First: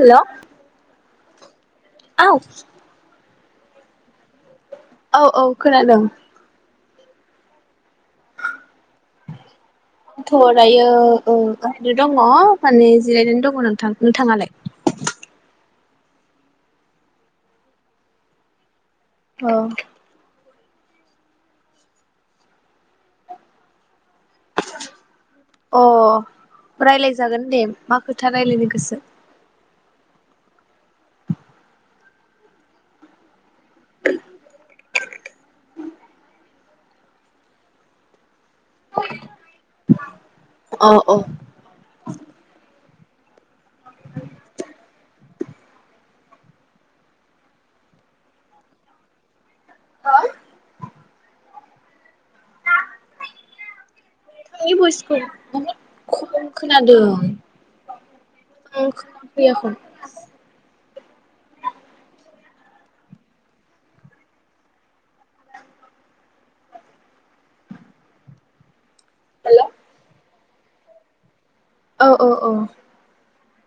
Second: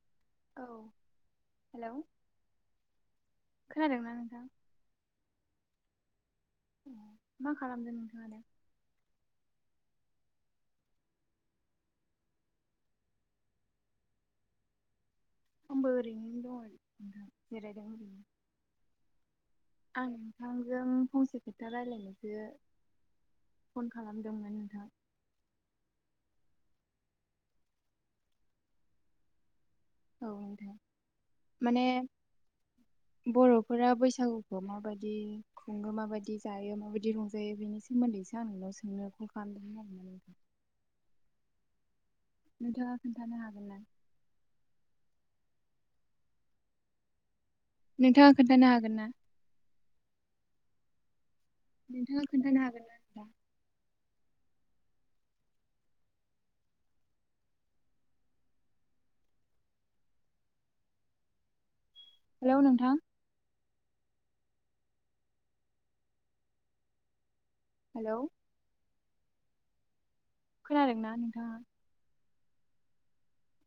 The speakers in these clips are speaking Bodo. हेल' औ औ खोनादों ना नों औ औ खोनादों। मा खालामदों नोंथाङालाय थ' दायो ओव दङ माने जिरायनानै दङ नोंथां नोंथाङालाय? आबो ओरैनो दं नोंथां जेरायदों ओरैनो औ आं नोंथांजों फंसे खोथा रायजलायनोसो फन खालाम अह रायलाय जागोन दे मा खोथा रायलायनो गोसो औ दे माने बर' फोरा बैसागुखौ माबायदि खुङो माबायदि जायो माबायदि रंजायो बेनि सोमोन्दैसो आं नोंनाव सोंनो कल खालामदोंमोन आरोना नोंथां अ अ [inaudible] नोंथाङा खोथानो खोन्थानो हागोन ना? [inaudible] नोंथाङा खोन्थानो हागोन ना? नोंथांनि नोंथाङा खोन्थानो हागोन ना होमबा? भइसखौ बहुद खम खोनादों आं खोनफैयखौै हेलौ नोंथां हेलौ हेलौ खोनादोंना नोंथाङा? अह अह अह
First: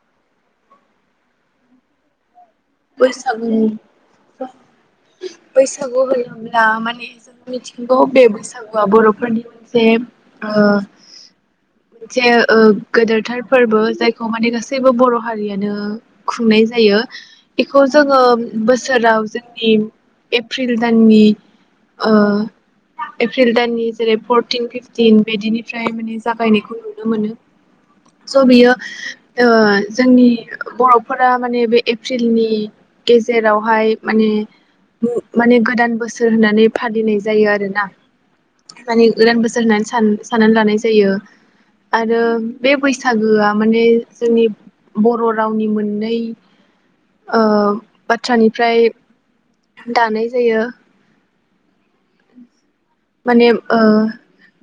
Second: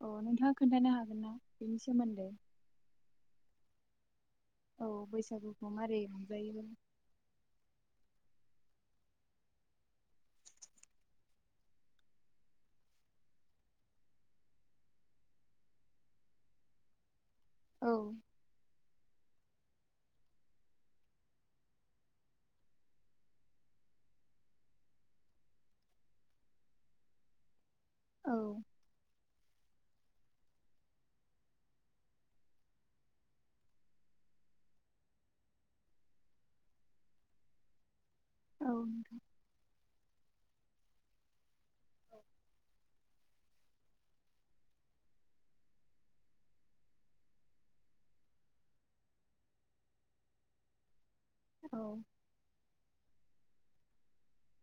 अह नोंथाङा खोन्थानो हागोन ना बेनि सोमोन्दै? बैसागुनि? औ बैसागुखौ मारै बैसागु रंजायो होनोला माने जोङो मिथिंगौ बे बैसागुआ बर'फोरनि मोनसे ओ मोनसे ओ गोदोरथार फोरबो जायखौ माने गासैबो बर' हारियानो खुंनाय जायो बेखौ औ जोङो बोसोराव जोंनि एप्रिल दाननि ओ एप्रिल दाननि जेरै फरटिन फिफटिन बिदिनिफ्राय माने जागायनायखौ नुनो मोनो। स' औ बियो ओ जोंनि बर'फोरा माने बे एप्रिलनि गेजेरावहाय माने मुं माने गोदान बोसोर होननानै फालिनाय जायो आरोना औ माने नोंथां गोदान बोसोर होनानै सान साननानै लानाय जायो आरो बे बैसागोआ माने जोंनि बर' रावनि मोननै ओ बाथ्रानिफ्राय दानाय जायो। औ माने ओ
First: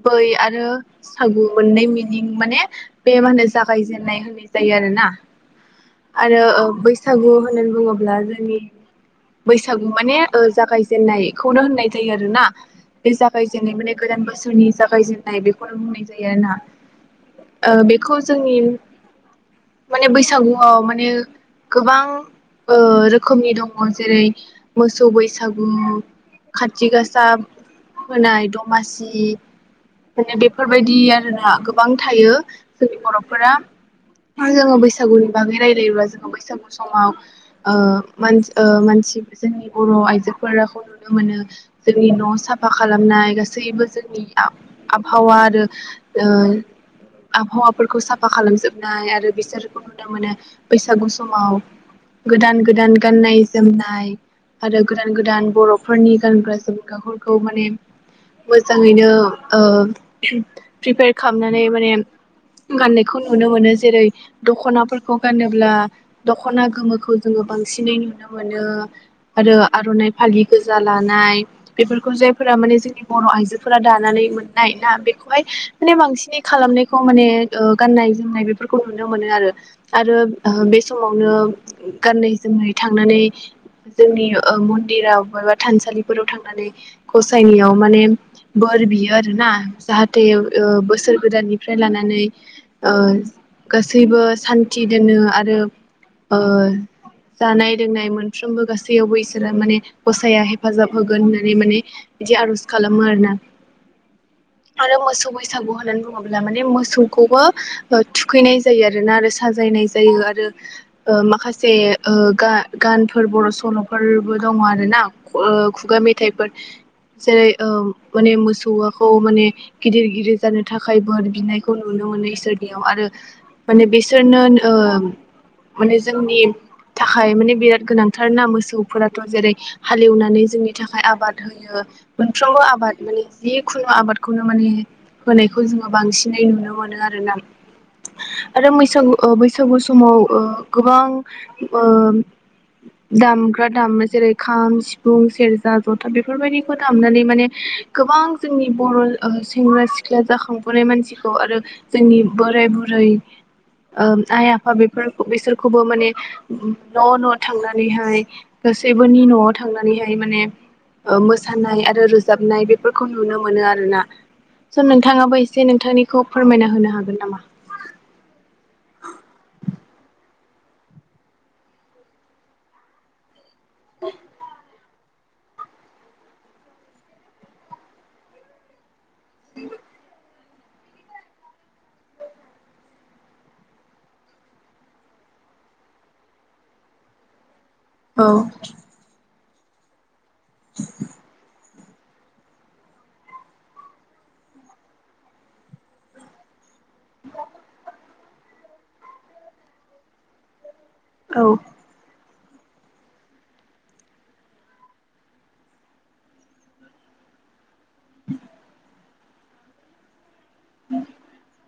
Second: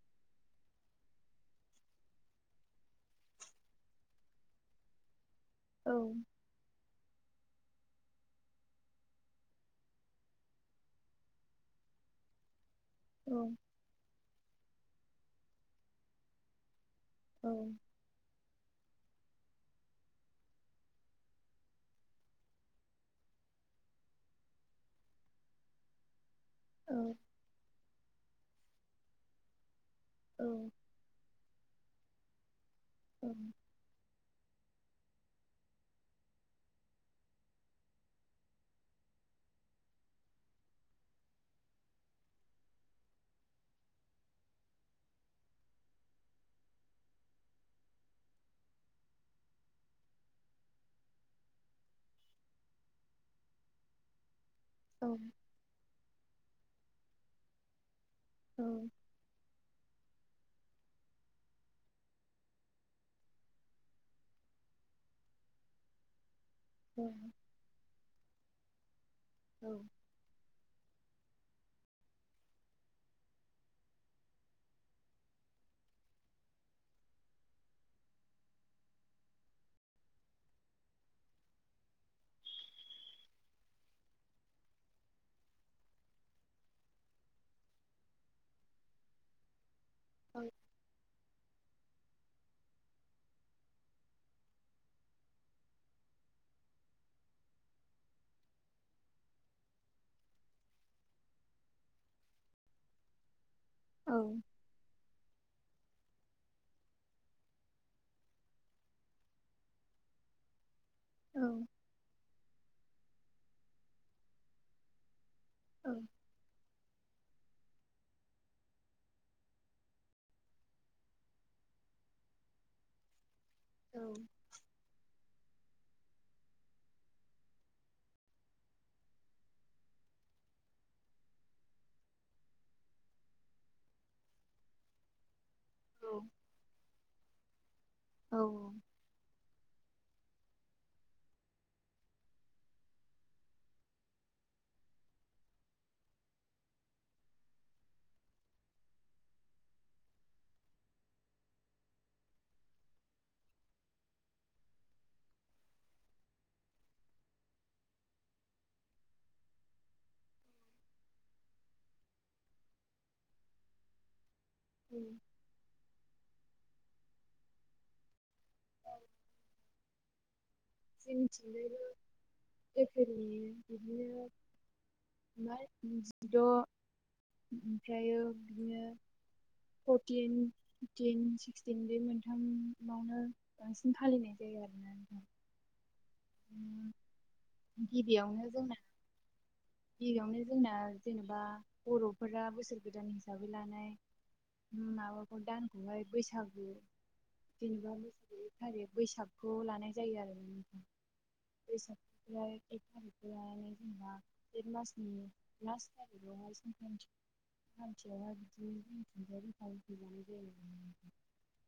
बै आरो सागु मोननै मिनिं माने बे मा होनो जागायजेनन्नाय होननाय जायो आरोना आरो ओ बैसा सागु होननानै बुङोब्ला जोंनि बैसागु माने ओ जागायजेननायखौनो होननाय जायो आरोना बे औ जागाय जेननाय माने गोदान बोसोरनि जागायजेनन्नाय बेखौनो बुंनाय जायो आर ना ओ बेखौ जोंनि माने बैसागुआव माने गोबां ओ रोखोमनि दङ जेरै मोसौ बैसागु खाथि औ गासा होनाय दमासि माने औ बेफोरबायदि आरो ना गोबां थायो जोंनि औ बर'फोरा जोङो बैसागुनि बागै रायलायोबब्ला जोङो बैसागु समाव मानसि जोंनि बर' आइजोखौ नुनो मोनो जोंनि न' सा साफा खालामनाय गासैबो जोंनि आबहावा आरो आबहावाफोरखौ साफा खालामजोबनाय आरो बिसोरखौ नुनो मोनो बैसागु समाव गोदान गोदान गाननाय जोमनाय आरो औ गोदान गोदान बर'फोरनि गानग्रा [unintelligible] खौ माने मोजाङैनो ओ प्रिपेयार खालामनानै माने गाननायखौ नुनो मोनो जेरै दख'नाफोरखौ गानोब्ला दख'ना गोमोखौ जोङो बांसिनै नुनो मोनो। मोनो आरो आर'नाइ फालि गोजा लानाय बेफोर जायफोरा माने जोंनि बर' आइजोफोरा दानानै मोननाय ना बेखौहाय माने बांसिनै खालामनायखौ माने ओ गाननाय जोमनाय बेफोरखौ नुनो मोनो आरो आरो ओ बे समावनो गाननाय जोमनाय थांनानै जोंनि ओ मन्दिराव बबेबा थानसालिफोराव थांनानै गसायनियाव माने बोर बियो आरोना जाहाथे ओ बोसोर गोदाननि निफ्राय लानानै ओ गासैबो सान्थि दोनो आरो ओ जानाय लोंनाय मोनफ्रोमबो गासैयावबो इसोरा माने गसाया हेफाजाब होगोन होननानै माने बिदि आर'ज खालामो आरो ना औ आरो मोसौ बैसा बैसागु होननानै बुङोब्ला माने मोसौखौबो ओ थुखैनाय जायो आरोना आरो साजायनाय जायो आरो ओ औ माखासे ओ गा गानफोर बर' सल'फोरबो दङ आरोना खु ओ खुगा मेथाइफोर जेरै ओ माने मोसौआखौ माने गिदिर गिदिर जानो थाखाय बोर बिनायखौ नुनो मोनो इसोरनियाव आरो माने बिसोरनो ओ माने जोंनि थाखाय माने बिराद गोनांथार ना मोसौफोराथ जेरै हालेवनानै जोंनि थाखाय आबाद हो यो मोनफ्रोमबो आबाद माने जिखुनु आबादखौनो माने होनाय खौ जोङो औ बांसिनै नुनो मोनो आरोना औ आरो मैसागु ओ बैसा सागु समाव ओ गोबां ओ दामग्रा दामो जेरै खाम सिफुं सेरजा जथा बे बेफोरबायदिखौ दामनानै माने गोबां जोंनि बर' ओ सेंग्रा सिख्ला जाखांफुनाय मानसिखौ आरो जोंनि बोराय बुरै ओ आइ आफा बे बिसोरखौबो माने न' न' थांनानैहाय गासैबोनि न'आव थांनानैहाय माने ओ मोसानाय आरो रोजाबनाय बेफोरखौ नुनो मोनो आरोना स' नोंथाङाबो एसे नोंथांनिखौ फोरमायना होनो हागोन नामा जों मिथिनाया [unintelligible] बिदिनो जिद' ओमफ्रायो बिदिनो [unintelligible] फिफटिन सिक्सटिन बे मोनथामावनो बांसिन फालिनाय जायो आरोना उम औ गिबियावनो जोंना गिबियावनो जोंना जेनेबा बर'फोरा बोसोर गोदान हिसाबै लानाय माबाखौ दानखौहाय बैसागु [unintelligible] [unintelligible] थारिक बैसागखौ लानाय जायो आरो औ [unintelligible] [unintelligible] [inaudible]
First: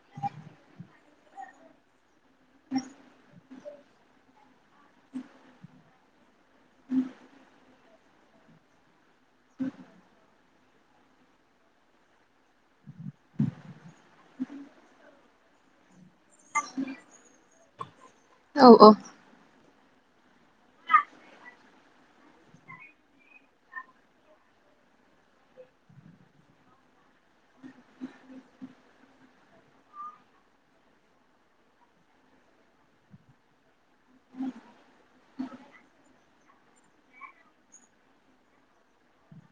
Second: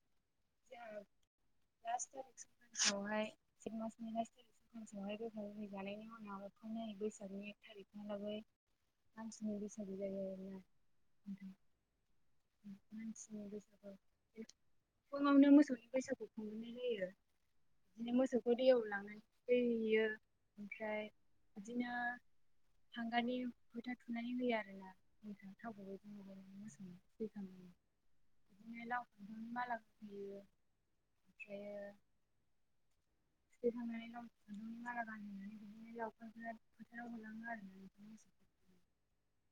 [inaudible] दा बेयावहाय चैत मास नि लास तारिकावहाय गोखा गोखै जानायनि उनाव जानायनि नाय बैसागनि एक थारिख [unintelligible] सानसेनि बैसागु जायो आरोना [inaudible] फुङावनो मोसौनि फैसागु खुंनाय जायो बिदिनो मोसौखौ औ दैयाव लाङो दै बियो ओमफ्राय बिदिनो हांगारनि फोथा थुनानै होयो आरोना थाव गबैजों गब मोस सखां बिदिनो लाव खुन्दुं माला फायो ओमफ्रायो थुखैखांनानै लाव फाव मारला गानहैनानै बिदिनो लावफफ फोथाराव होलाङो आरोना बे मफोरखौ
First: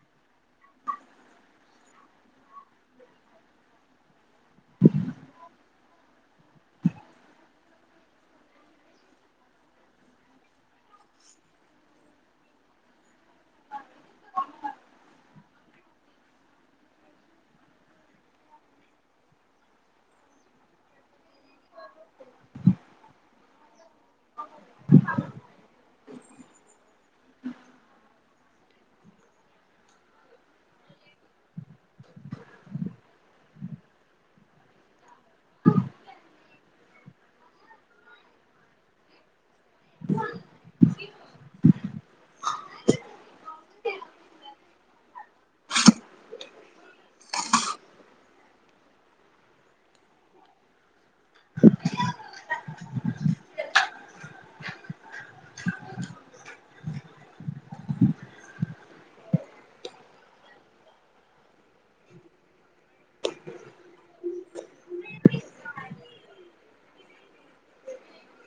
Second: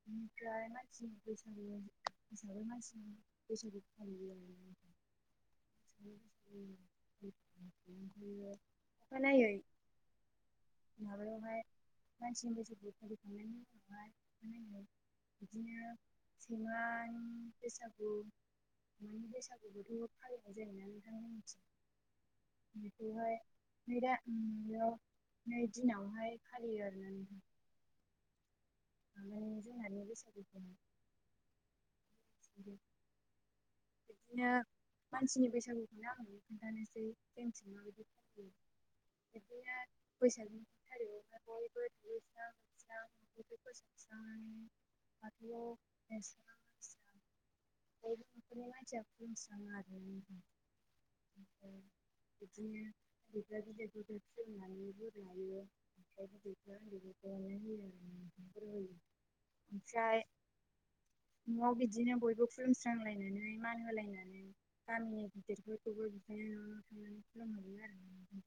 बेनिफ्राय मानसि बैसागु हिसाबै मानसि बैसागु फालियो आरोना [unintelligible] अखानायै माबायावहाय मानसिनि बैसागु फालिखांनायनि उनावहाय साफानायै बिदिनो सैमानि बैसागु सैमानि बैसागुबोथ' फालिनाय जायोना नोंथांमोननिथिं बेखौहाय नै दायाव नै दिनावहाय फालियो आरोना नोंथां आंलाय जोंहानि बैसागुखौ [inaudible] बिबदिनो मानसिनि बैसागुखौनो आं खोन्थानोसै जोंथिं माबायदि फालियो बिबदिनो बैसागुनि एक तारिकावहाय बयबो दुगैस्रां लोबस्रां थाथौखौ सिबस्रांनानै बाथौआव लिरस्रां लस्रां बे मानसिया खुलुमस्राङो आरो बिदिनो उन्दैफ्रा गिदिरफोरखौ खुलुमनानै बोर लायो गिरिरफ्रा उन्दैफोरखौ अननाय होयो आरो ओमफ्राय न'आव बिदिनो बयबो खुलुमस्रांलायनानै मान होलायनानै गामिनि गिदिरफोरखौबो बिदिनो न'आव थांनानै खुलुमहरयो आरो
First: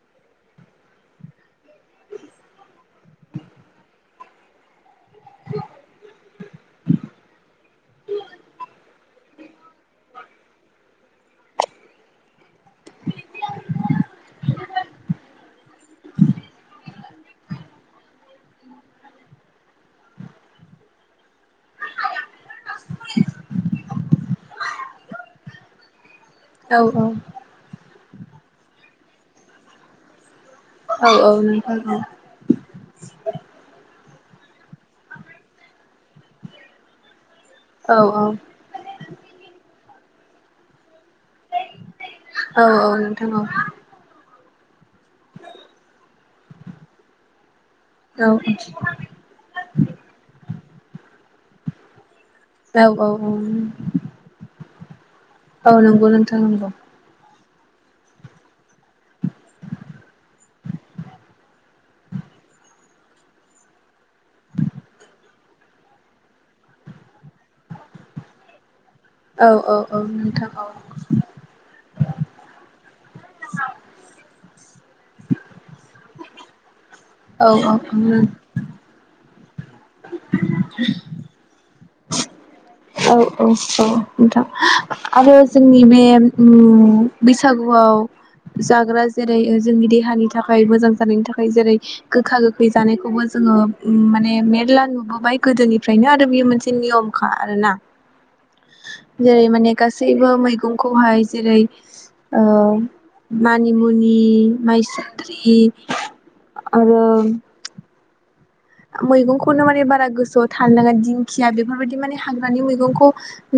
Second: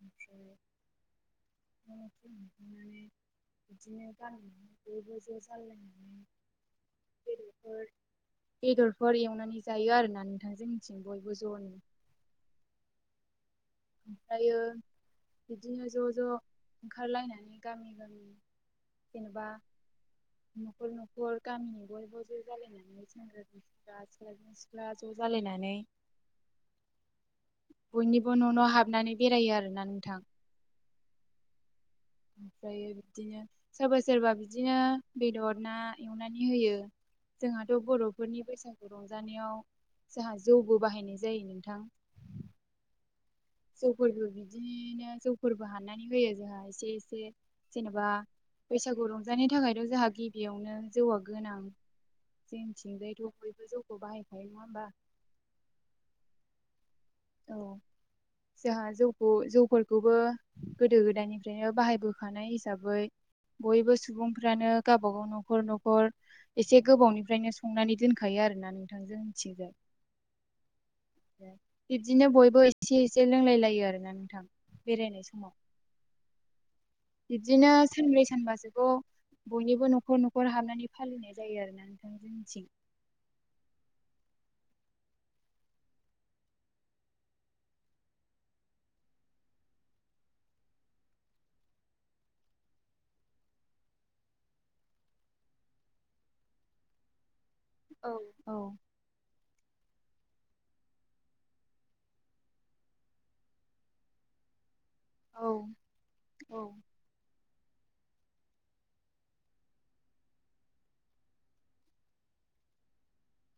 न फ्राय न' खुलुमांनानै बिदिनो गाननानै बयबो ज' जाललायनानै बेदफोर बेदरफोर एवनानै जायो आरोना नोंथां जोंनिथिं बयबो ज'नो [inaudible] ओमफ्रायो बिदिनो ज' ज' ओंखारलायनानै गामि गामि जेन'बा न'खर न'खर गामिनि बयबो ' ज' जालायनानै सेंग्रानि सेंग्रा सिख्लानि सिख्ला ज' जालायनानै औ औ बयनिबो न'न हाबनानै बेरायो आरोना नोंथां औ औ नों थां औ ओमफ्रायो बिदिनो सोरबा सोरबा बिदिनो बेदर ना एवनानै होयो। जोंहाथ' औ बर'फोरनि बैसागु रंजा जानायाव जोंहा जौबो बाहायनाय जायो नोंथां औ औ नोंथां जौफोरबो बिदिनो जौफोरबो हाननानै होयो जोंहा एसे एसे जेनेबा औ बैसागु रंजानाय थाखाय जोंहा गिबियावनो जौआ गोनां औ जोंथिंजायथ' औ बयबो जौखौ बाहायखायो नङा होमबा औ नंगौ नोंथां नंगौ औ जोंहा जौखौ जौफोरखौबो गोदो गोदायनिफ्रायनो बाहायबोखानाय हिसाबै बयबो सुबुंफ्रानो गावबा गाव न'खर न'खर एसे गोबावनिफ्रायनो संनानै दोनखायो आरोना नों औ औ औ नोंथां औ बिबदिनो बयबो एसे एसे लोंलाय लायो आरो ना नोंथां। बेरायनाय समाव बिब्दिनो औ औ सानब्रै सानबासोखौ बयनिबो न'खर न'खर खर हाबनानै फालिनाय जायो आरो ना। [unintelligible] औ औ औ नोंथां आरो जोंनि बे ओम बैसागुआव जाग्रा जेरै जोंनि देहानि थाखाय मोजां जानायनि थाखाय जेरै गोखा गोखै जानायखौबो जोङो माने मेरला नुबोबाय गोदोनिफ्रायनो आरो बेयो मोनसे नियमखा आरोना। औ औ जेरै माने गासै बो मैगंखौहाय जेरै ओ मानि मुंनि माइ सुन्द्रि औ आरो मैगंखौनो माने बारा गोसोआव थानो नाङा दिंखिया बेफोरबायदि माने हाग्रानि मैगंखौ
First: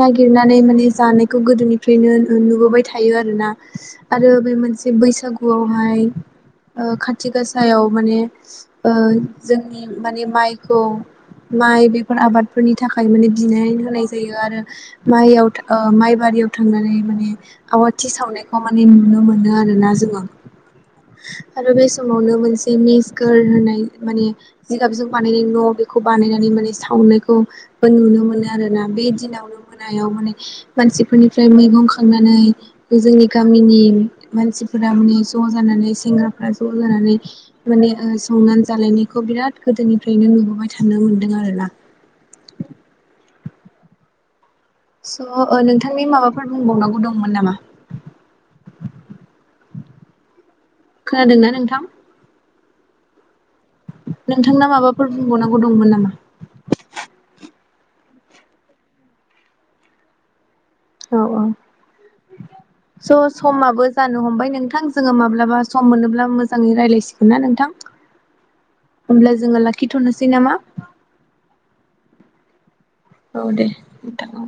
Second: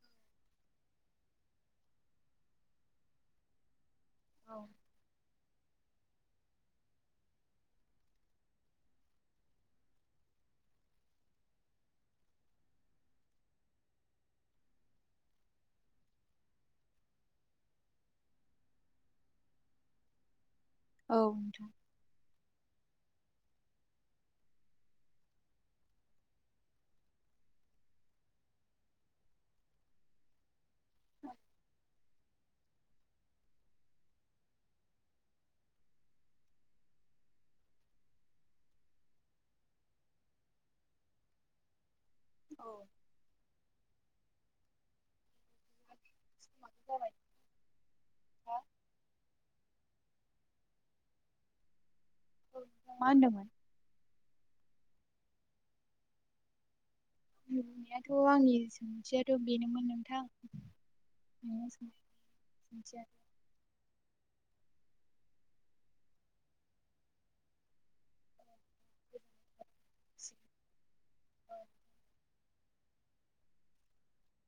नागिरनानै माने जानायखौ गोदोनिफ्रायनो नुबोबाय थायो आरो ना। आरो बे मोनसे बैसागुआवहाय ओ खाथि गासायाव माने ओ जों माने माइखौ माइ बेफोर आबादफोरनि थाखाय माने बिनानै होनाय जायो आरो माइयाव ओ माइ बारियाव थांनानै माने आवाथि सावनायखौ माने नुनो मोनो आरोना जोङो। औ नोंथां आरो बे समावनो मोनसेनि गोर होनाय माने जिगाबजों बानायनाय न' बेखौ बानायनानै माने सावनायखौबो नुनो मोनो आरोना बे दिनावनो मोनायाव माने मानसिफोरनिफ्राय मैगं खांनानै जोंनि गामिनि मानसिफोरा माने ज' जानानै सेंग्राफ्रा ज' जानानै माने ओ संनानै जालायनायखौ बिराद गोदोनिफ्रायनो नुबोबाय थानो मोन्दों आरोना। औ स' ओ नोंथांनि जाबाय माबाफोर बुंबावनांगौ नोंथां दंमोन नामा? खोनादोंना नोंथां? औ मा होनदोंमोन? नोंथांना माबाफोर बुंबावनांगौ दंमोन नामा? बुंनायाथ' आंनि सोंथियाथ' बेनोमोन नोंथां औ औ नोंनि सोंनाय सोंथिया स' समाबो जानो हमबाय नोंथां। नोंथां जोङो माब्लाबा सम मोनोब्ला मोजाङै रायलायसिगोन ना नोंथां। होमब्ला जोङो लाखिथ'नोसै नामा? औ दे नोथां।